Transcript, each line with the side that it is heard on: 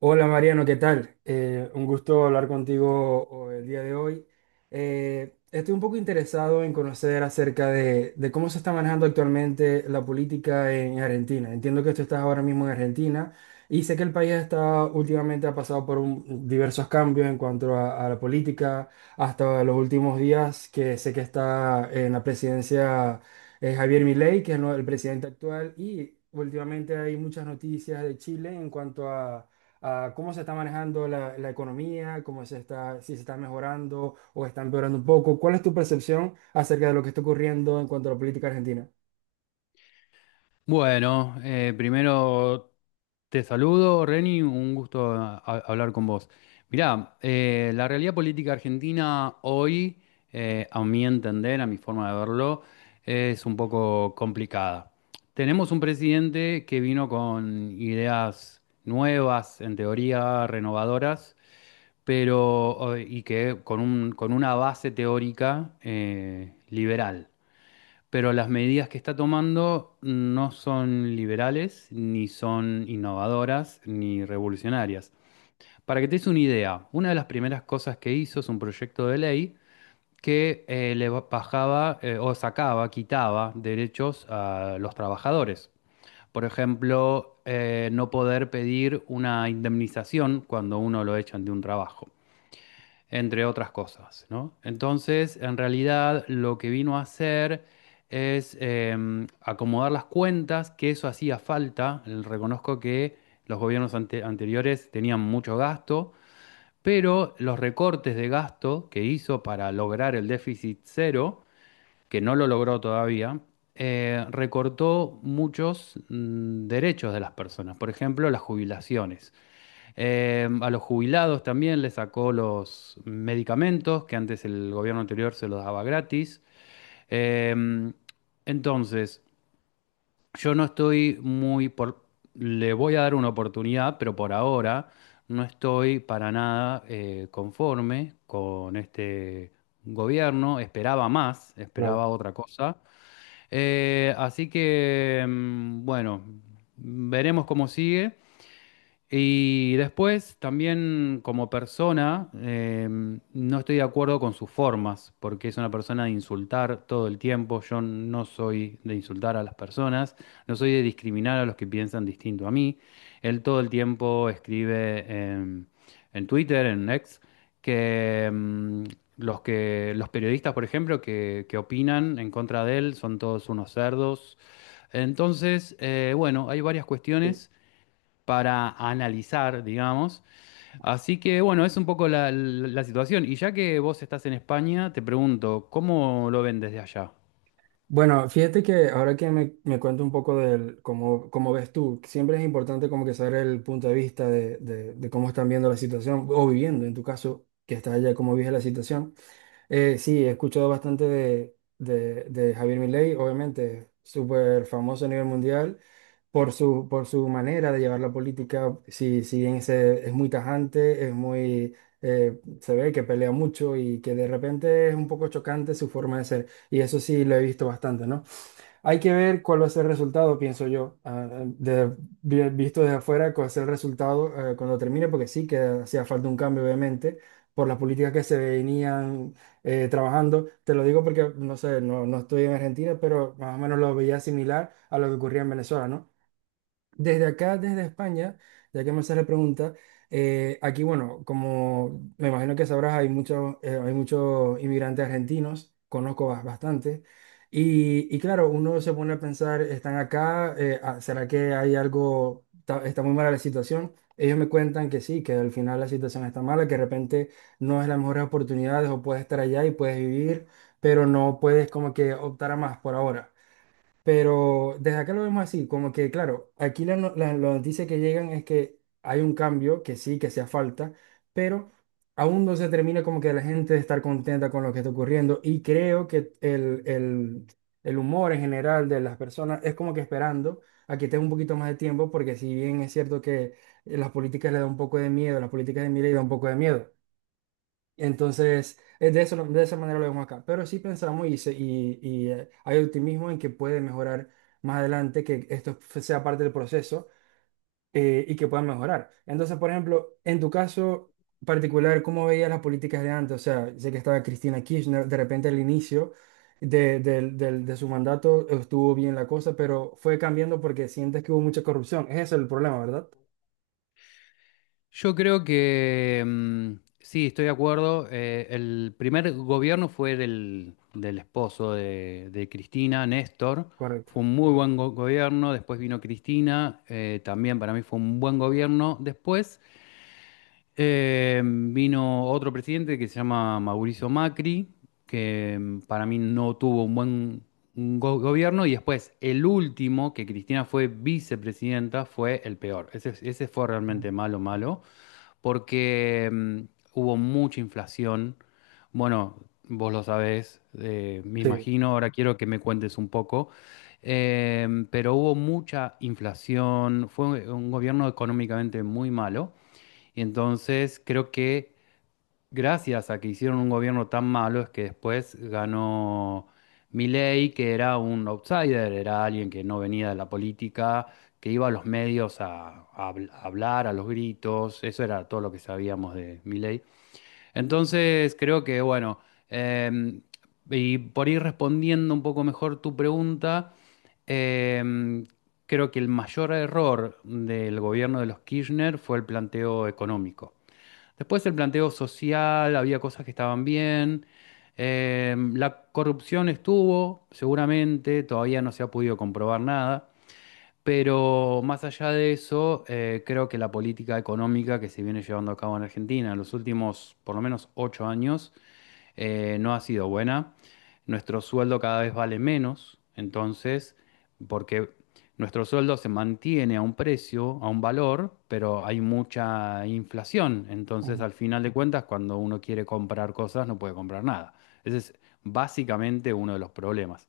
right: Hola Mariano, ¿qué tal? Un gusto hablar contigo el día de hoy. Estoy un poco interesado en conocer acerca de cómo se está manejando actualmente la política en Argentina. Entiendo que tú estás ahora mismo en Argentina y sé que el país está últimamente ha pasado por diversos cambios en cuanto a la política, hasta los últimos días que sé que está en la presidencia Javier Milei, que es el presidente actual, y últimamente hay muchas noticias de Chile en cuanto a cómo se está manejando la economía, cómo se está, si se está mejorando o está empeorando un poco. ¿Cuál es tu percepción acerca de lo que está ocurriendo en cuanto a la política argentina?
left: Bueno, primero te saludo, Reni, un gusto hablar con vos. Mirá, la realidad política argentina hoy, a mi entender, a mi forma de verlo, es un poco complicada. Tenemos un presidente que vino con ideas nuevas, en teoría renovadoras, pero y que con con una base teórica liberal, pero las medidas que está tomando no son liberales, ni son innovadoras, ni revolucionarias. Para que te des una idea, una de las primeras cosas que hizo es un proyecto de ley que bajaba, o sacaba, quitaba derechos a los trabajadores. Por ejemplo, no poder pedir una indemnización cuando uno lo echan de un trabajo, entre otras cosas, ¿no? Entonces, en realidad, lo que vino a hacer es acomodar las cuentas, que eso hacía falta. Reconozco que los gobiernos anteriores tenían mucho gasto, pero los recortes de gasto que hizo para lograr el déficit cero, que no lo logró todavía, recortó muchos derechos de las personas, por ejemplo, las jubilaciones. A los jubilados también les sacó los medicamentos, que antes el gobierno anterior se los daba gratis. Eh, entonces, yo no estoy muy por... Le voy a dar una oportunidad, pero por ahora no estoy para nada conforme con este gobierno. Esperaba más, esperaba
right: Claro.
left: otra cosa. Así que, bueno, veremos cómo sigue. Y después también como persona, no estoy de acuerdo con sus formas, porque es una persona de insultar todo el tiempo. Yo no soy de insultar a las personas, no soy de discriminar a los que piensan distinto a mí. Él todo el tiempo escribe en Twitter, en X, que los periodistas, por ejemplo, que opinan en contra de él son todos unos cerdos. Entonces, bueno, hay varias cuestiones para analizar, digamos. Así que bueno, es un poco la situación. Y ya que vos estás en España, te pregunto, ¿cómo lo ven desde allá?
right: Bueno, fíjate que ahora que me cuento un poco del cómo ves tú, siempre es importante como que saber el punto de vista de cómo están viendo la situación o viviendo, en tu caso, que estás allá, cómo vives la situación. Sí, he escuchado bastante de Javier Milei, obviamente, súper famoso a nivel mundial por su manera de llevar la política. Si, si bien es muy tajante, es muy, se ve que pelea mucho y que de repente es un poco chocante su forma de ser. Y eso sí lo he visto bastante, ¿no? Hay que ver cuál va a ser el resultado, pienso yo, visto desde afuera, cuál va a ser el resultado cuando termine, porque sí que hacía falta un cambio, obviamente, por las políticas que se venían trabajando. Te lo digo porque, no sé, no estoy en Argentina, pero más o menos lo veía similar a lo que ocurría en Venezuela, ¿no? Desde acá, desde España, ya que me haces la pregunta, aquí, bueno, como me imagino que sabrás, hay muchos inmigrantes argentinos, conozco bastante, y claro, uno se pone a pensar, están acá, ¿será que hay algo, está muy mala la situación? Ellos me cuentan que sí, que al final la situación está mala, que de repente no es las mejores oportunidades o puedes estar allá y puedes vivir, pero no puedes como que optar a más por ahora. Pero desde acá lo vemos así, como que claro, aquí la, no- la noticia que llegan es que hay un cambio, que sí, que hacía falta, pero aún no se termina como que la gente de estar contenta con lo que está ocurriendo y creo que el humor en general de las personas es como que esperando a que tenga un poquito más de tiempo, porque si bien es cierto que las políticas le da un poco de miedo, las políticas de Milei da un poco de miedo, entonces, de eso, de esa manera lo vemos acá. Pero sí pensamos hay optimismo en que puede mejorar más adelante, que esto sea parte del proceso y que pueda mejorar. Entonces, por ejemplo, en tu caso particular, ¿cómo veías las políticas de antes? O sea, sé que estaba Cristina Kirchner, de repente al inicio de su mandato estuvo bien la cosa, pero fue cambiando porque sientes que hubo mucha corrupción. Ese es el problema, ¿verdad?
left: Yo creo que sí, estoy de acuerdo. El primer gobierno fue del esposo de Cristina, Néstor.
right: Correcto.
left: Fue un muy buen gobierno. Después vino Cristina, también para mí fue un buen gobierno. Después... vino otro presidente que se llama Mauricio Macri, que para mí no tuvo un buen gobierno, y después el último, que Cristina fue vicepresidenta, fue el peor. Ese fue
right: Mm.
left: realmente malo, malo, porque hubo mucha inflación. Bueno, vos lo sabés, me
right: Sí,
left: imagino, ahora quiero que me cuentes un poco. Pero hubo mucha inflación, fue un gobierno económicamente muy malo. Entonces, creo que gracias a que hicieron un gobierno tan malo es que después ganó Milei, que era un outsider, era alguien que no venía de la política, que iba a los medios a, a hablar, a los gritos, eso era todo lo que sabíamos de Milei. Entonces, creo que, bueno, em, y por ir respondiendo un poco mejor tu pregunta, em, creo que el mayor error del gobierno de los Kirchner fue el planteo económico. Después el planteo social, había cosas que estaban bien. La corrupción estuvo, seguramente, todavía no se ha podido comprobar nada. Pero más allá de eso, creo que la política económica que se viene llevando a cabo en Argentina en los últimos por lo menos ocho años no ha sido buena. Nuestro sueldo cada vez vale menos, entonces, porque nuestro sueldo se mantiene a un precio, a un valor, pero hay mucha inflación. Entonces,
right: ujú,
left: al final de cuentas, cuando uno quiere comprar cosas, no puede comprar nada. Ese es básicamente uno de los problemas.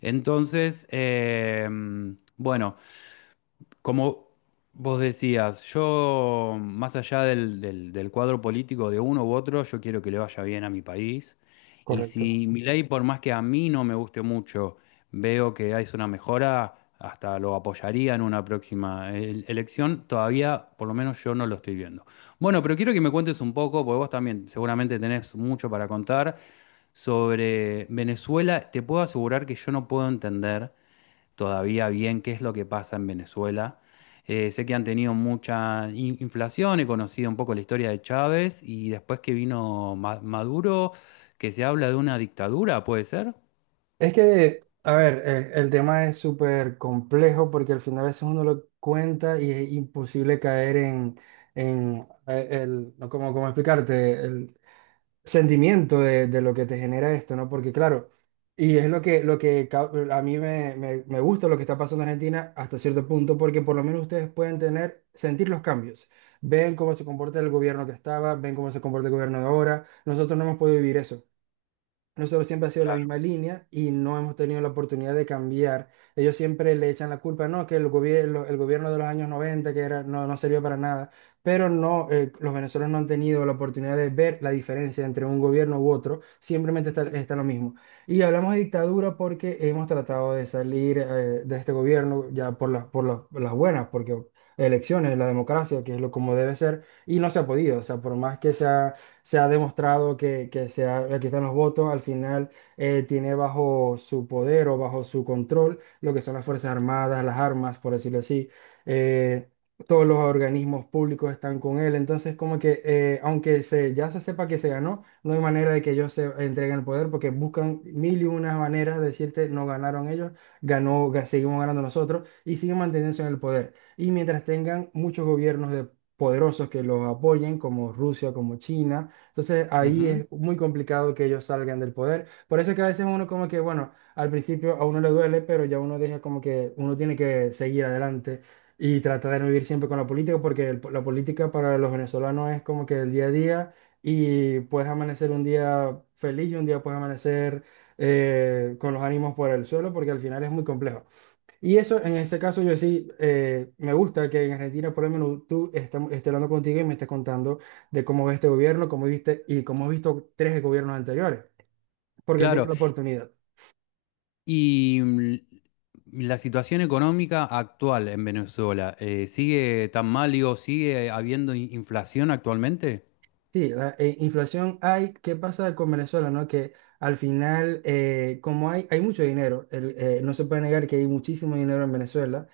left: Entonces, bueno. Como vos decías, yo, más allá del cuadro político de uno u otro, yo quiero que le vaya bien a mi país. Y
right: correcto.
left: si mi ley, por más que a mí no me guste mucho, veo que hay una mejora, hasta lo apoyaría en una próxima elección. Todavía, por lo menos yo no lo estoy viendo. Bueno, pero quiero que me cuentes un poco, porque vos también seguramente tenés mucho para contar sobre Venezuela. Te puedo asegurar que yo no puedo entender todavía bien qué es lo que pasa en Venezuela. Sé que han tenido mucha inflación, he conocido un poco la historia de Chávez y después que vino Maduro, que se habla de una dictadura, ¿puede ser?
right: Es que, a ver, el tema es súper complejo porque al final a veces uno lo cuenta y es imposible caer en el, no, ¿cómo, cómo explicarte? El sentimiento de lo que te genera esto, ¿no? Porque claro, y es lo que, a mí me gusta lo que está pasando en Argentina hasta cierto punto porque por lo menos ustedes pueden tener, sentir los cambios. Ven cómo se comporta el gobierno que estaba, ven cómo se comporta el gobierno de ahora. Nosotros no hemos podido vivir eso. Nosotros siempre ha sido la misma línea y no hemos tenido la oportunidad de cambiar. Ellos siempre le echan la culpa, no, que el gobierno de los años 90, que era, no, no servía para nada, pero no, los venezolanos no han tenido la oportunidad de ver la diferencia entre un gobierno u otro, simplemente está, está lo mismo. Y hablamos de dictadura porque hemos tratado de salir, de este gobierno ya por las buenas, porque elecciones, la democracia, que es lo como debe ser, y no se ha podido, o sea, por más que sea se ha demostrado que, aquí están los votos, al final tiene bajo su poder o bajo su control lo que son las Fuerzas Armadas, las armas, por decirlo así. eh, Todos los organismos públicos están con él, entonces como que aunque se, ya se sepa que se ganó, no hay manera de que ellos se entreguen el poder porque buscan mil y unas maneras de decirte no ganaron ellos, seguimos ganando nosotros y siguen manteniéndose en el poder. Y mientras tengan muchos gobiernos de poderosos que los apoyen, como Rusia, como China, entonces ahí
left: Ujú.
right: es muy complicado que ellos salgan del poder. Por eso es que a veces uno como que, bueno, al principio a uno le duele, pero ya uno deja como que uno tiene que seguir adelante y tratar de no vivir siempre con la política, porque la política para los venezolanos es como que el día a día y puedes amanecer un día feliz y un día puedes amanecer con los ánimos por el suelo, porque al final es muy complejo. Y eso, en ese caso, yo sí, me gusta que en Argentina, por lo menos, esté hablando contigo y me estés contando de cómo ves este gobierno, cómo viste y cómo has visto tres gobiernos anteriores, porque han tenido
left: Claro.
right: la oportunidad.
left: Y la situación económica actual en Venezuela, ¿sigue tan mal, digo, sigue habiendo inflación actualmente?
right: Sí, la inflación hay. ¿Qué pasa con Venezuela, no? Que al final, como hay mucho dinero, no se puede negar que hay muchísimo dinero en Venezuela.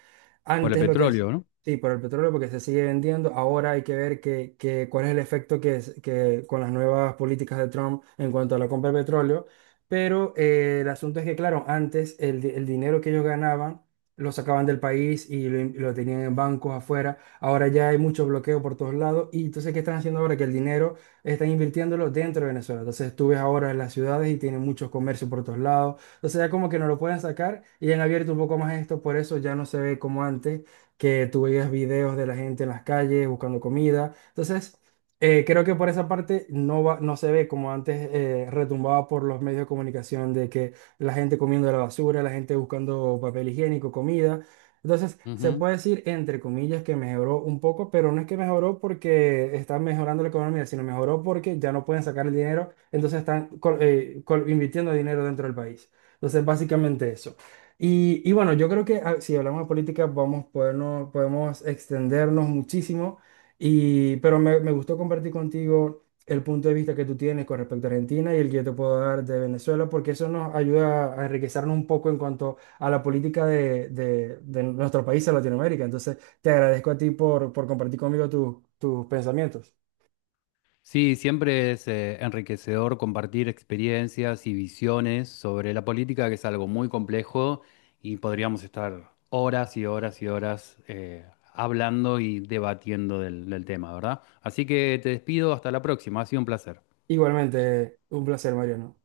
left: Por el
right: Antes lo que
left: petróleo, ¿no?
right: sí, por el petróleo, porque se sigue vendiendo. Ahora hay que ver cuál es el efecto que con las nuevas políticas de Trump en cuanto a la compra de petróleo. Pero el asunto es que, claro, antes el dinero que ellos ganaban lo sacaban del país y lo tenían en bancos afuera. Ahora ya hay mucho bloqueo por todos lados. Y entonces, ¿qué están haciendo ahora? Que el dinero están invirtiéndolo dentro de Venezuela. Entonces, tú ves ahora en las ciudades y tienen muchos comercios por todos lados. Entonces, ya como que no lo pueden sacar y han abierto un poco más esto. Por eso ya no se ve como antes, que tú veías videos de la gente en las calles buscando comida. Entonces, creo que por esa parte no va, no se ve como antes retumbaba por los medios de comunicación de que la gente comiendo la basura, la gente buscando papel higiénico, comida. Entonces, se puede decir, entre comillas, que mejoró un poco, pero no es que mejoró porque está mejorando la economía, sino mejoró porque ya no pueden sacar el dinero, entonces están invirtiendo dinero dentro del país. Entonces, básicamente eso. Y bueno, yo creo que si hablamos de política, vamos, podemos extendernos muchísimo, y, pero me gustó compartir contigo el punto de vista que tú tienes con respecto a Argentina y el que yo te puedo dar de Venezuela, porque eso nos ayuda a enriquecernos un poco en cuanto a la política de nuestro país, de Latinoamérica. Entonces, te agradezco a ti por compartir conmigo tus pensamientos.
left: Sí, siempre es enriquecedor compartir experiencias y visiones sobre la política, que es algo muy complejo y podríamos estar horas y horas y horas hablando y debatiendo del tema, ¿verdad? Así que te despido, hasta la próxima, ha sido un placer.
right: Igualmente, un placer, Mariano.